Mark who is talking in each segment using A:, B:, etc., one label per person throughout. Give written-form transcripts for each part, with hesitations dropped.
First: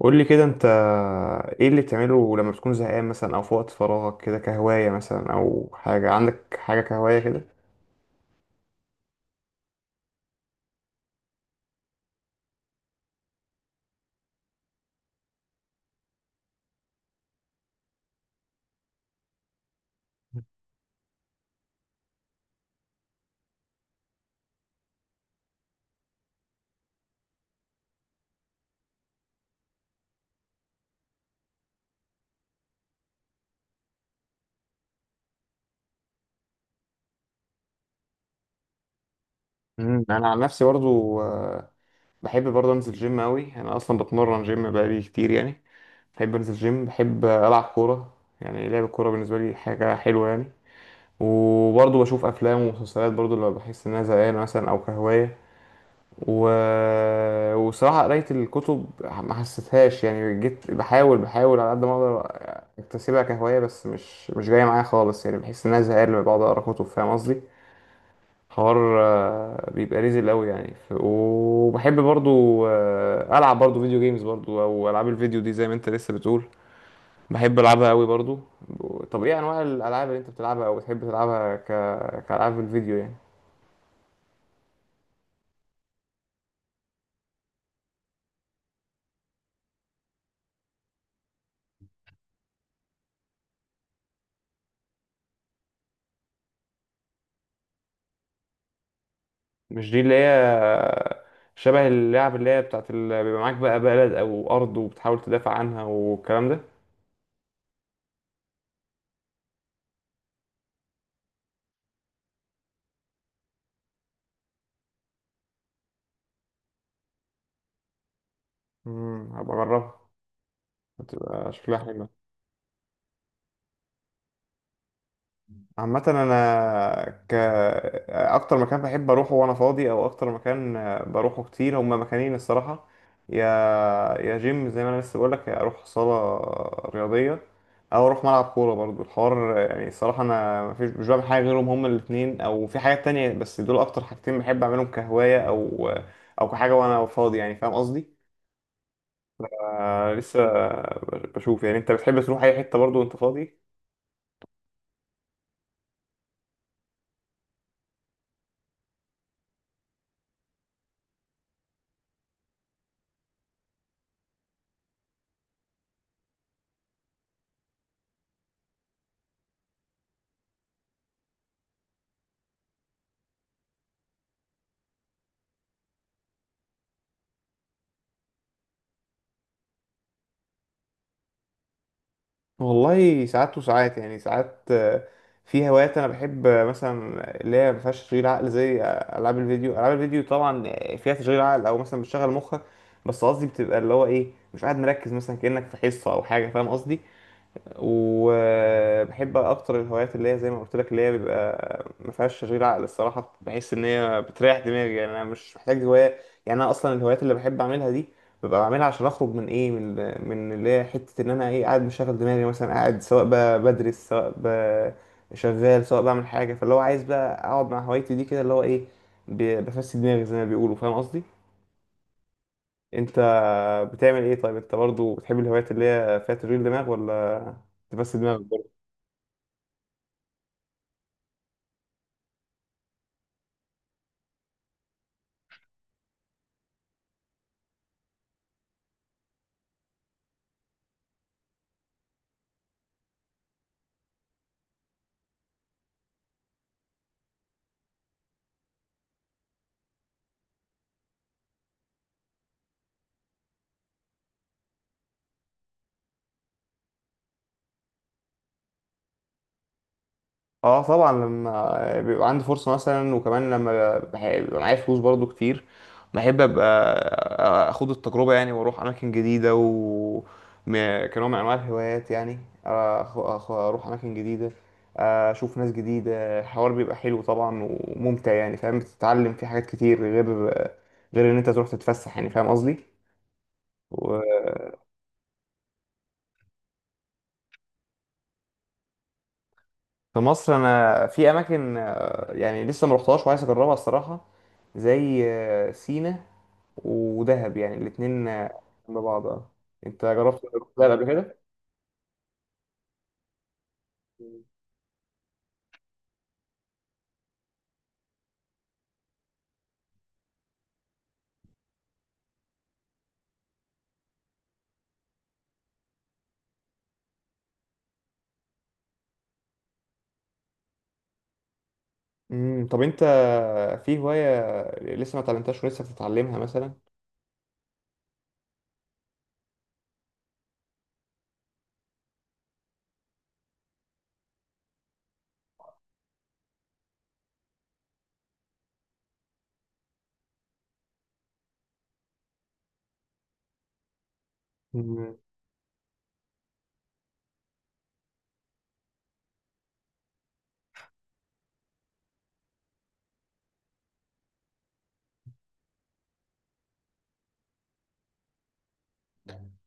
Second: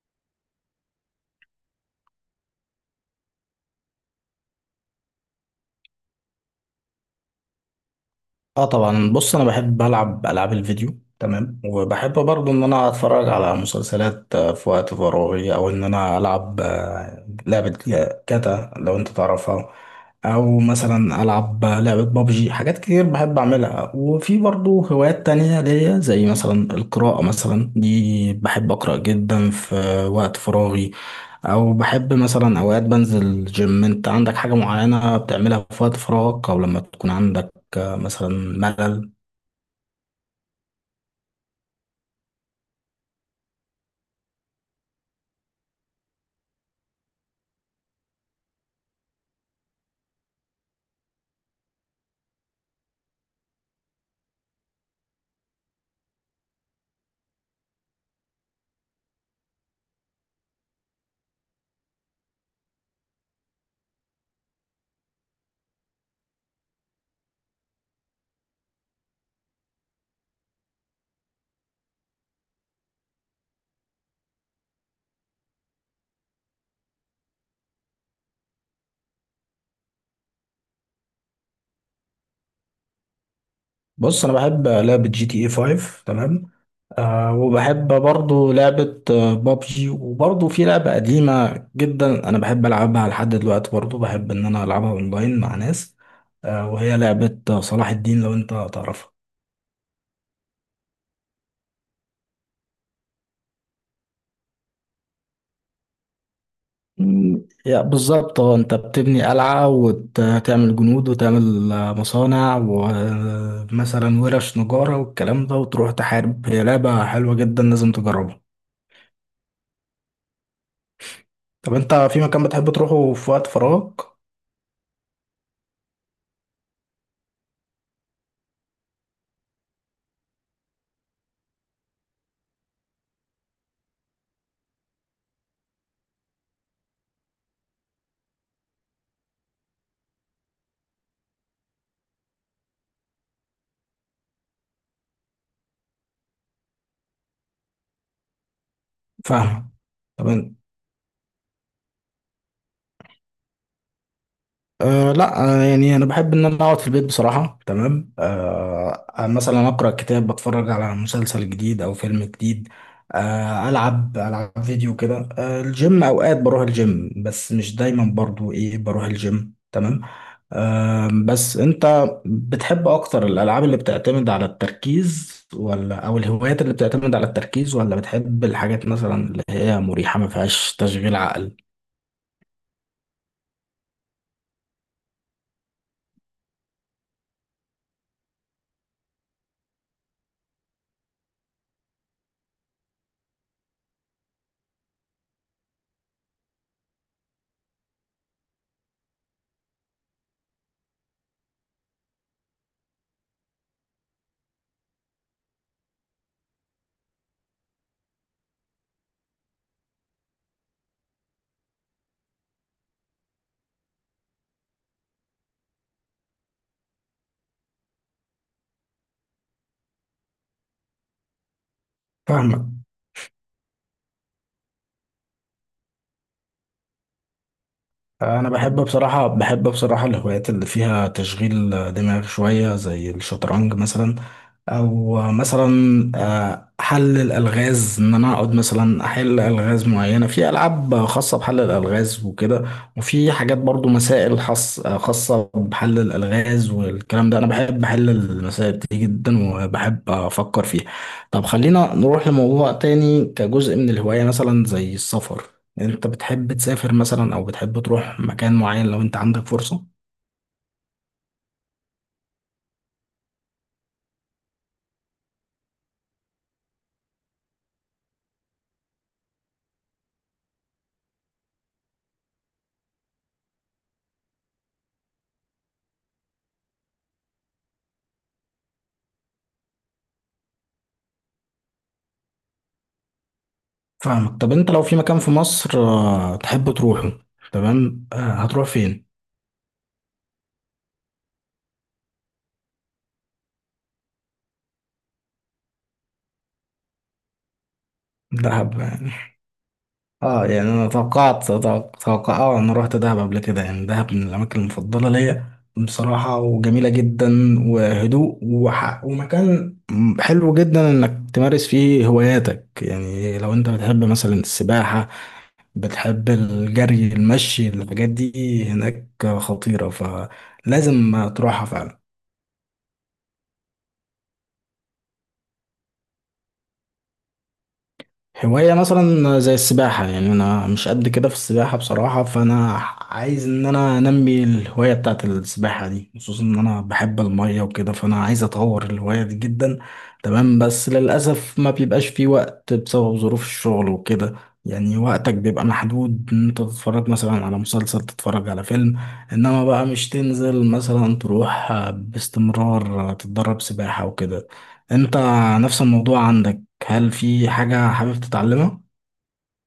A: قول لي كده انت ايه اللي بتعمله لما بتكون زهقان مثلا او في وقت فراغك كده كهواية مثلا او حاجة عندك حاجة كهواية كده.
B: اه طبعا، بص انا بحب العب العاب الفيديو، تمام. وبحب برضو ان انا اتفرج على مسلسلات في وقت فراغي، او ان انا العب لعبة كاتا لو انت تعرفها، او مثلا العب لعبة بابجي. حاجات كتير بحب اعملها، وفي برضو هوايات تانية ليا زي مثلا القراءة، مثلا دي بحب اقرأ جدا في وقت فراغي، او بحب مثلا اوقات بنزل جيم. انت عندك حاجة معينة بتعملها في وقت فراغك، او لما تكون عندك كمثلا ملل؟
A: انا عن نفسي برضو بحب برضو انزل جيم قوي، انا اصلا بتمرن جيم بقالي كتير يعني. بحب انزل جيم، بحب العب كورة، يعني لعب الكورة بالنسبة لي حاجة حلوة يعني. وبرضو بشوف افلام ومسلسلات برضو لما بحس ان انا زهقان مثلا او كهواية. و... وصراحة قراية الكتب ما حسيتهاش، يعني جيت بحاول، على قد ما اقدر اكتسبها كهواية، بس مش جاية معايا خالص، يعني بحس ان انا زهقان لما بقعد اقرا كتب، فاهم قصدي؟ حوار بيبقى ريزل قوي يعني. وبحب برضو العب برضو فيديو جيمز، برضو او العاب الفيديو دي زي ما انت لسه بتقول، بحب العبها قوي برضو. طب ايه انواع الالعاب اللي انت بتلعبها او بتحب تلعبها كالعاب الفيديو يعني؟
B: بص انا بحب لعبة جي تي اي 5، تمام. وبحب برضو لعبة بابجي، وبرضو في لعبة قديمة جدا انا بحب العبها لحد دلوقتي، برضو بحب ان انا العبها اونلاين مع ناس، وهي لعبة صلاح الدين لو انت تعرفها.
A: مش دي اللي هي شبه اللعب اللي هي بتاعت اللي بيبقى معاك بقى بلد او ارض وبتحاول تدافع عنها والكلام ده؟
B: مم، يا بالظبط. اه، انت بتبني قلعة وتعمل جنود وتعمل مصانع، ومثلا ورش نجارة والكلام ده، وتروح تحارب. هي لعبة حلوة جدا، لازم تجربها.
A: هبقى اجربها، هتبقى
B: طب
A: شكلها
B: انت
A: حلو.
B: في مكان بتحب تروحه في وقت فراغك؟
A: عامة أنا أكتر مكان بحب أروحه وأنا فاضي، أو أكتر مكان بروحه كتير، هما مكانين الصراحة. يا يا جيم زي ما أنا لسه بقولك، يا أروح صالة رياضية أو أروح ملعب كورة، برضو الحوار يعني. الصراحة أنا مفيش، مش بعمل حاجة غيرهم، هما الاتنين، أو في حاجات تانية بس دول أكتر حاجتين بحب أعملهم كهواية أو أو كحاجة وأنا فاضي يعني. فاهم قصدي؟
B: فاهم.
A: ف-
B: طب
A: لسه
B: ان-
A: بشوف. يعني أنت بتحب تروح أي حتة برضو وأنت فاضي؟
B: أه لا يعني انا بحب ان انا اقعد في البيت بصراحه، تمام. أه آه، مثلا اقرا كتاب، بتفرج على مسلسل جديد او فيلم جديد، العب فيديو كده. الجيم اوقات بروح الجيم، بس مش دايما، برضو ايه، بروح الجيم، تمام. بس انت بتحب اكتر الالعاب اللي بتعتمد على التركيز، ولا او الهوايات اللي بتعتمد على التركيز، ولا بتحب الحاجات مثلا اللي هي مريحه ما فيهاش تشغيل عقل؟
A: والله ساعات وساعات يعني. ساعات في هوايات انا بحب مثلا اللي هي ما فيهاش تشغيل عقل زي العاب الفيديو. العاب الفيديو طبعا فيها تشغيل عقل او مثلا بتشغل مخك، بس قصدي بتبقى اللي هو ايه، مش قاعد مركز مثلا كأنك في حصة او حاجة، فاهم قصدي؟ وبحب اكتر الهوايات اللي هي زي ما قلت لك، اللي هي بيبقى ما فيهاش تشغيل عقل. الصراحه بحس ان هي بتريح دماغي، يعني انا مش محتاج هوايه. يعني انا اصلا الهوايات اللي بحب اعملها دي ببقى بعملها عشان اخرج من ايه، من من اللي هي حته ان انا ايه، قاعد مشغل دماغي مثلا، قاعد سواء بدرس، سواء شغال، سواء بعمل حاجه. فاللي هو عايز بقى اقعد مع هوايتي دي كده اللي هو ايه، بفسد دماغي زي ما بيقولوا، فاهم قصدي؟
B: فاهمك.
A: انت بتعمل ايه؟ طيب انت برضو بتحب الهوايات اللي هي فيها تشغيل دماغ ولا تفسد دماغك؟
B: انا بحب بصراحه، الهوايات اللي فيها تشغيل دماغ شويه زي الشطرنج مثلا، او مثلا حل الالغاز، ان انا اقعد مثلا احل الغاز معينه في العاب خاصه بحل الالغاز وكده، وفي حاجات برضو مسائل خاصه بحل الالغاز والكلام ده. انا بحب احل المسائل دي جدا، وبحب افكر فيها. طب خلينا نروح لموضوع تاني كجزء من الهوايه، مثلا زي السفر، انت بتحب تسافر مثلا او بتحب تروح مكان معين لو انت عندك فرصة؟
A: اه طبعا، لما بيبقى عندي فرصة مثلا وكمان لما بيبقى معايا فلوس برضو كتير، بحب ابقى اخد التجربة يعني، واروح اماكن جديدة و كنوع من انواع الهوايات يعني. أخ- اروح اماكن جديدة، اشوف ناس جديدة، الحوار بيبقى حلو طبعا وممتع يعني، فاهم بتتعلم فيه حاجات كتير غير ان انت تروح تتفسح، يعني فاهم قصدي؟ و-
B: فاهمك. طب انت لو في مكان في مصر تحب تروحه، تمام، هتروح فين؟
A: في مصر انا في اماكن يعني لسه ما رحتهاش وعايز اجربها الصراحة، زي سينا ودهب، يعني الاتنين
B: دهب
A: جنب
B: يعني.
A: بعض. اه، انت جربت
B: اه،
A: تروح
B: يعني انا
A: دهب قبل كده؟
B: توقعت توقع توقع- اه انا رحت دهب قبل كده، يعني دهب من الاماكن المفضلة ليا بصراحة، وجميلة جدا، وهدوء، ومكان حلو جدا انك تمارس فيه هواياتك، يعني لو انت بتحب مثلا السباحة، بتحب الجري، المشي، الحاجات دي، هناك خطيرة، فلازم تروحها فعلا.
A: طب انت في هواية لسه ما اتعلمتهاش ولسه بتتعلمها مثلا؟
B: هواية مثلا زي السباحة، يعني أنا مش قد كده في السباحة بصراحة، فأنا عايز إن أنا أنمي الهواية بتاعت السباحة دي، خصوصا إن أنا بحب المية وكده، فأنا عايز أطور الهواية دي جدا، تمام. بس للأسف ما بيبقاش في وقت بسبب ظروف الشغل وكده، يعني وقتك بيبقى محدود إن أنت تتفرج مثلا على مسلسل، تتفرج على فيلم، إنما بقى مش تنزل مثلا تروح باستمرار تتدرب سباحة وكده. أنت نفس الموضوع عندك، هل في حاجة حابب تتعلمها؟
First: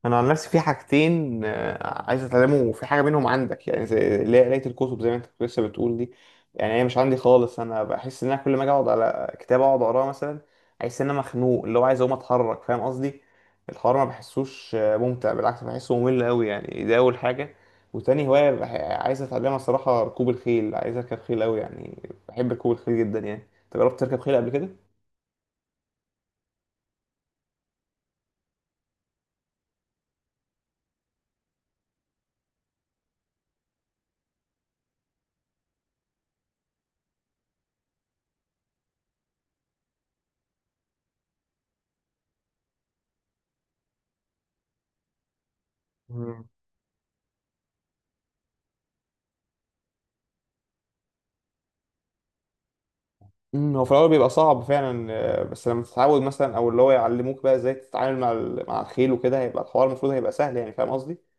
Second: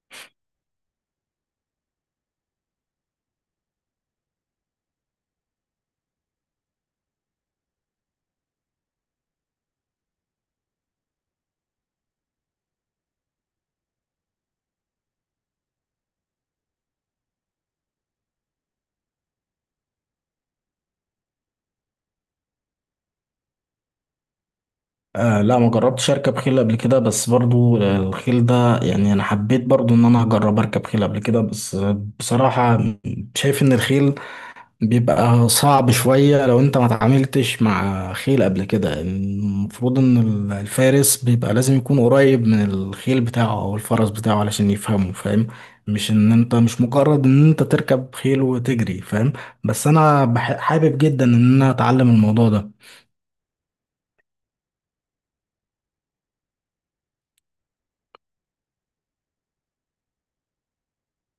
A: انا عن نفسي في حاجتين عايز اتعلمه، وفي حاجه منهم عندك، يعني زي اللي هي قرايه الكتب زي ما انت كنت لسه بتقول دي. يعني هي مش عندي خالص، انا بحس ان انا كل ما اجي اقعد على كتاب اقعد اقراه مثلا، احس ان انا مخنوق اللي هو عايز اقوم اتحرك، فاهم قصدي؟ الحوار ما بحسوش ممتع، بالعكس بحسه ممل قوي يعني، ده اول حاجه. وتاني هوايه عايز اتعلمها الصراحه، ركوب الخيل، عايز اركب خيل قوي يعني. بحب ركوب الخيل جدا يعني. انت جربت تركب خيل قبل
B: آه، لا، ما جربتش اركب خيل قبل كده. بس برضو الخيل ده، يعني انا حبيت برضو ان انا اجرب اركب خيل قبل كده، بس بصراحة شايف ان الخيل بيبقى صعب شوية، لو انت ما تعاملتش مع خيل قبل كده. المفروض ان الفارس بيبقى لازم يكون قريب من الخيل بتاعه او الفرس بتاعه علشان يفهمه، فاهم،
A: كده؟
B: مش مجرد ان انت تركب خيل وتجري، فاهم. بس انا حابب جدا ان انا اتعلم الموضوع ده.
A: مم، هو في الأول بيبقى صعب فعلا بس لما تتعود مثلا، أو اللي هو يعلموك بقى إزاي تتعامل مع مع الخيل وكده، هيبقى الحوار المفروض هيبقى سهل يعني، فاهم قصدي؟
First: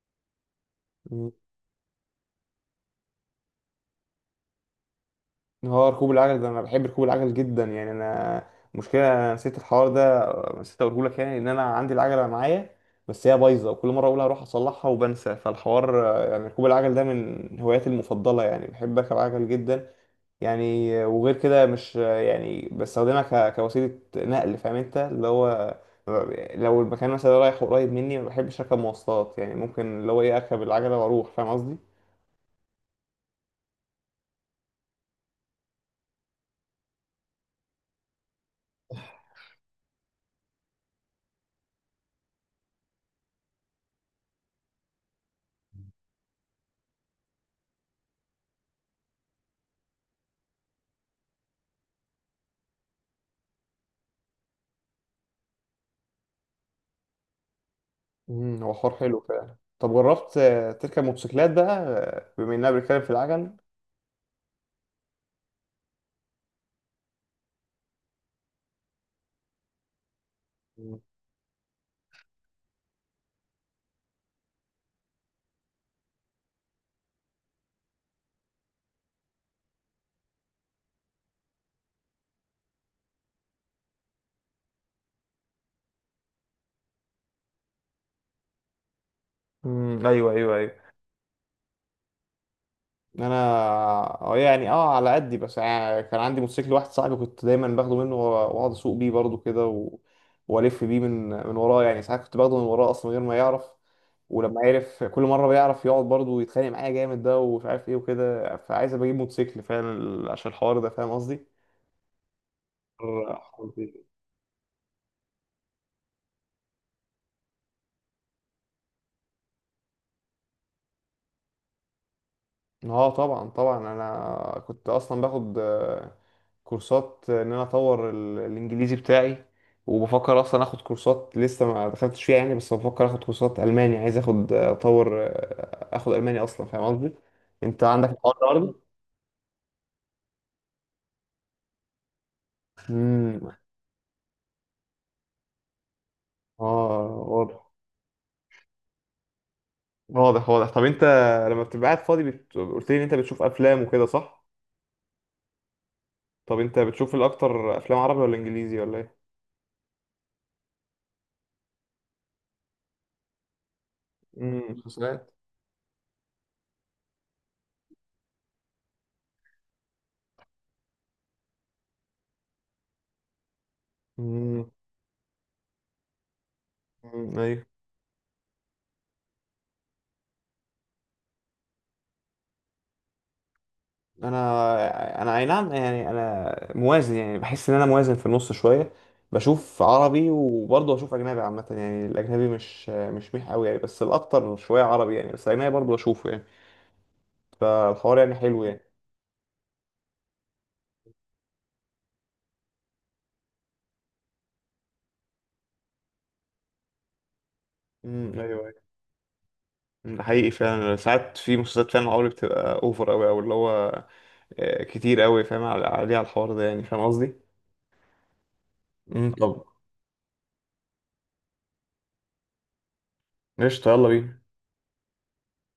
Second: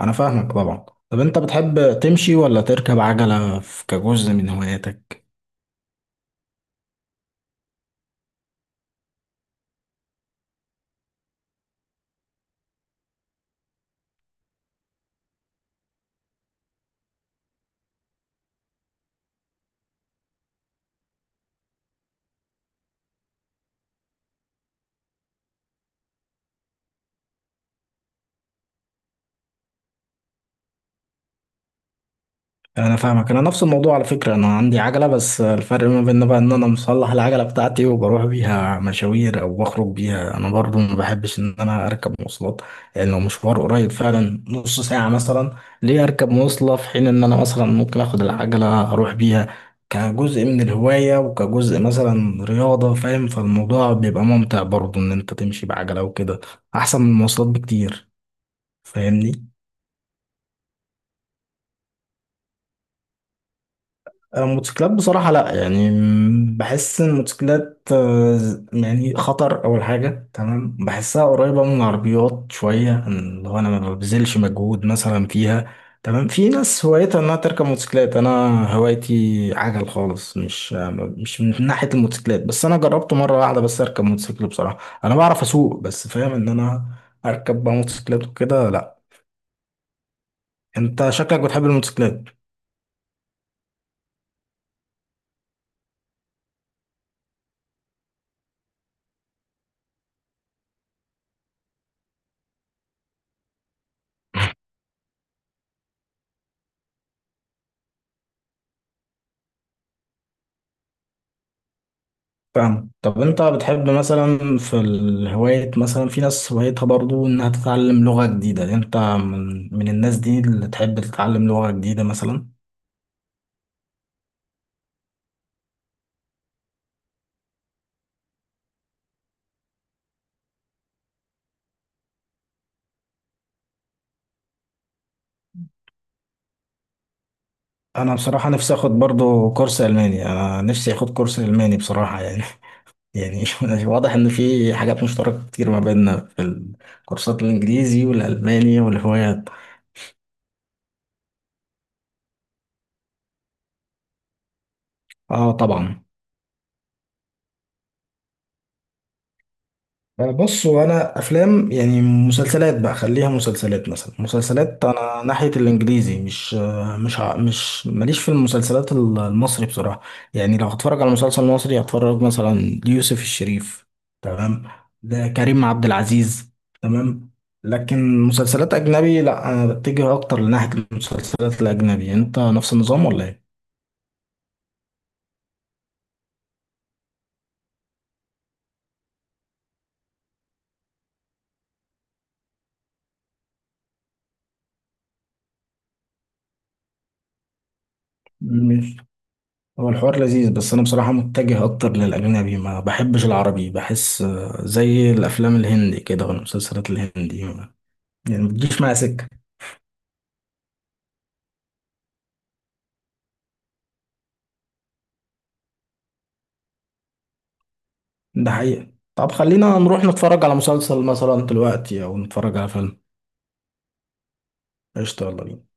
B: انا فاهمك طبعا. طب
A: مم.
B: انت بتحب تمشي ولا تركب عجلة كجزء من هواياتك؟
A: هو ركوب العجل ده أنا بحب ركوب العجل جدا يعني. أنا مشكلة نسيت الحوار ده، نسيت أقوله لك، يعني إن أنا عندي العجلة معايا بس هي بايظة، وكل مرة أقول هروح أصلحها وبنسى. فالحوار يعني ركوب العجل ده من هواياتي المفضلة، يعني بحب أركب عجل جدا يعني. وغير كده مش يعني بستخدمها كوسيلة نقل، فاهم انت اللي هو لو المكان مثلا رايح قريب مني ما بحبش اركب مواصلات، يعني ممكن اللي هو ايه اركب العجلة واروح، فاهم قصدي؟
B: انا فاهمك، انا نفس الموضوع، على فكره انا عندي عجله، بس الفرق ما بيننا بقى ان انا مصلح العجله بتاعتي، وبروح بيها مشاوير او بخرج بيها. انا برضو ما بحبش ان انا اركب مواصلات، يعني لو مشوار قريب فعلا نص ساعه مثلا، ليه اركب مواصله في حين ان انا مثلا ممكن اخد العجله اروح بيها كجزء من الهوايه، وكجزء مثلا رياضه، فاهم، فالموضوع بيبقى ممتع برضو ان انت تمشي بعجله وكده، احسن من المواصلات بكتير.
A: هو حوار حلو
B: فاهمني.
A: فعلا. طب جربت تركب موتوسيكلات بقى بما اننا بنتكلم في العجل؟
B: موتوسيكلات بصراحة لا، يعني بحس إن الموتوسيكلات يعني خطر أول حاجة، تمام،
A: مم.
B: بحسها قريبة من العربيات شوية، اللي هو أنا ما ببذلش مجهود مثلا فيها، تمام. في ناس هوايتها إنها تركب موتوسيكلات، أنا هوايتي عجل خالص، مش مش من ناحية الموتوسيكلات، بس أنا جربت مرة واحدة بس أركب موتوسيكل بصراحة. أنا بعرف أسوق، بس فاهم إن أنا أركب بقى موتوسيكلات وكده، لا.
A: ايوه، ايوه، ايوه.
B: أنت شكلك بتحب الموتوسيكلات.
A: انا يعني اه على قدي بس، يعني كان عندي موتوسيكل واحد صاحبي كنت دايما باخده منه، واقعد اسوق بيه برضه كده والف بيه من وراه يعني. ساعات كنت باخده من وراه اصلا من غير ما يعرف، ولما عرف كل مره بيعرف يقعد برضه ويتخانق معايا جامد ده ومش عارف ايه وكده، فعايز ابقى اجيب موتوسيكل فعلا عشان الحوار ده، فاهم قصدي؟
B: فاهم. طب انت بتحب مثلا في الهواية، مثلا في ناس هوايتها برضو انها تتعلم لغة جديدة، يعني انت من الناس دي اللي تحب تتعلم لغة جديدة مثلا؟
A: اه طبعا، طبعا انا كنت اصلا باخد كورسات ان انا اطور الانجليزي بتاعي، وبفكر اصلا اخد كورسات لسه ما دخلتش فيها يعني، بس بفكر اخد كورسات الماني، عايز اخد اطور اخد الماني اصلا، فاهم قصدي؟ انت عندك
B: انا
A: الحوار ده
B: بصراحة نفسي
A: برضه؟
B: اخد برضو كورس الماني، انا نفسي اخد كورس الماني بصراحة يعني. يعني
A: امم
B: واضح ان في حاجات مشتركة كتير ما بيننا في الكورسات
A: اه.
B: الانجليزي والالماني والهوايات.
A: واضح واضح. طب انت لما بتبقى قاعد فاضي قلت لي ان انت بتشوف افلام وكده صح؟
B: اه طبعا.
A: طب انت بتشوف الاكتر افلام عربي ولا انجليزي ولا ايه؟
B: بص هو انا افلام، يعني مسلسلات بقى، خليها مسلسلات، مثلا مسلسلات انا
A: مسلسلات.
B: ناحيه الانجليزي، مش ماليش في المسلسلات المصري بصراحه، يعني لو هتفرج على مسلسل مصري هتفرج مثلا ليوسف الشريف، تمام،
A: امم
B: ده كريم عبد العزيز، تمام.
A: أمم، ايوه.
B: لكن مسلسلات اجنبي لا، انا بتجه اكتر لناحيه المسلسلات الاجنبي، انت نفس النظام ولا
A: انا اي نعم، يعني انا موازن، يعني بحس ان انا موازن في النص شويه، بشوف عربي وبرضه بشوف اجنبي عامه يعني. الاجنبي مش ميح قوي يعني، بس الاكتر شويه عربي يعني، بس الاجنبي برضه بشوفه يعني. فالحوار يعني حلو يعني.
B: ايه؟ هو الحوار لذيذ، بس انا بصراحة متجه اكتر للاجنبي، ما بحبش العربي، بحس زي الافلام الهندي كده والمسلسلات الهندي، يعني ما
A: ايوه،
B: بتجيش
A: ايوه.
B: معايا سكة.
A: أمم، ده حقيقي فعلا، ساعات في مسلسلات فعلا عربي بتبقى اوفر قوي، او اللي هو كتير قوي فاهم عليه على الحوار ده يعني، فاهم قصدي؟
B: ده حقيقة. طب
A: طب
B: خلينا نروح نتفرج على مسلسل مثلا دلوقتي او نتفرج على فيلم.
A: قشطة، يلا بينا.
B: قشطة يلا بينا.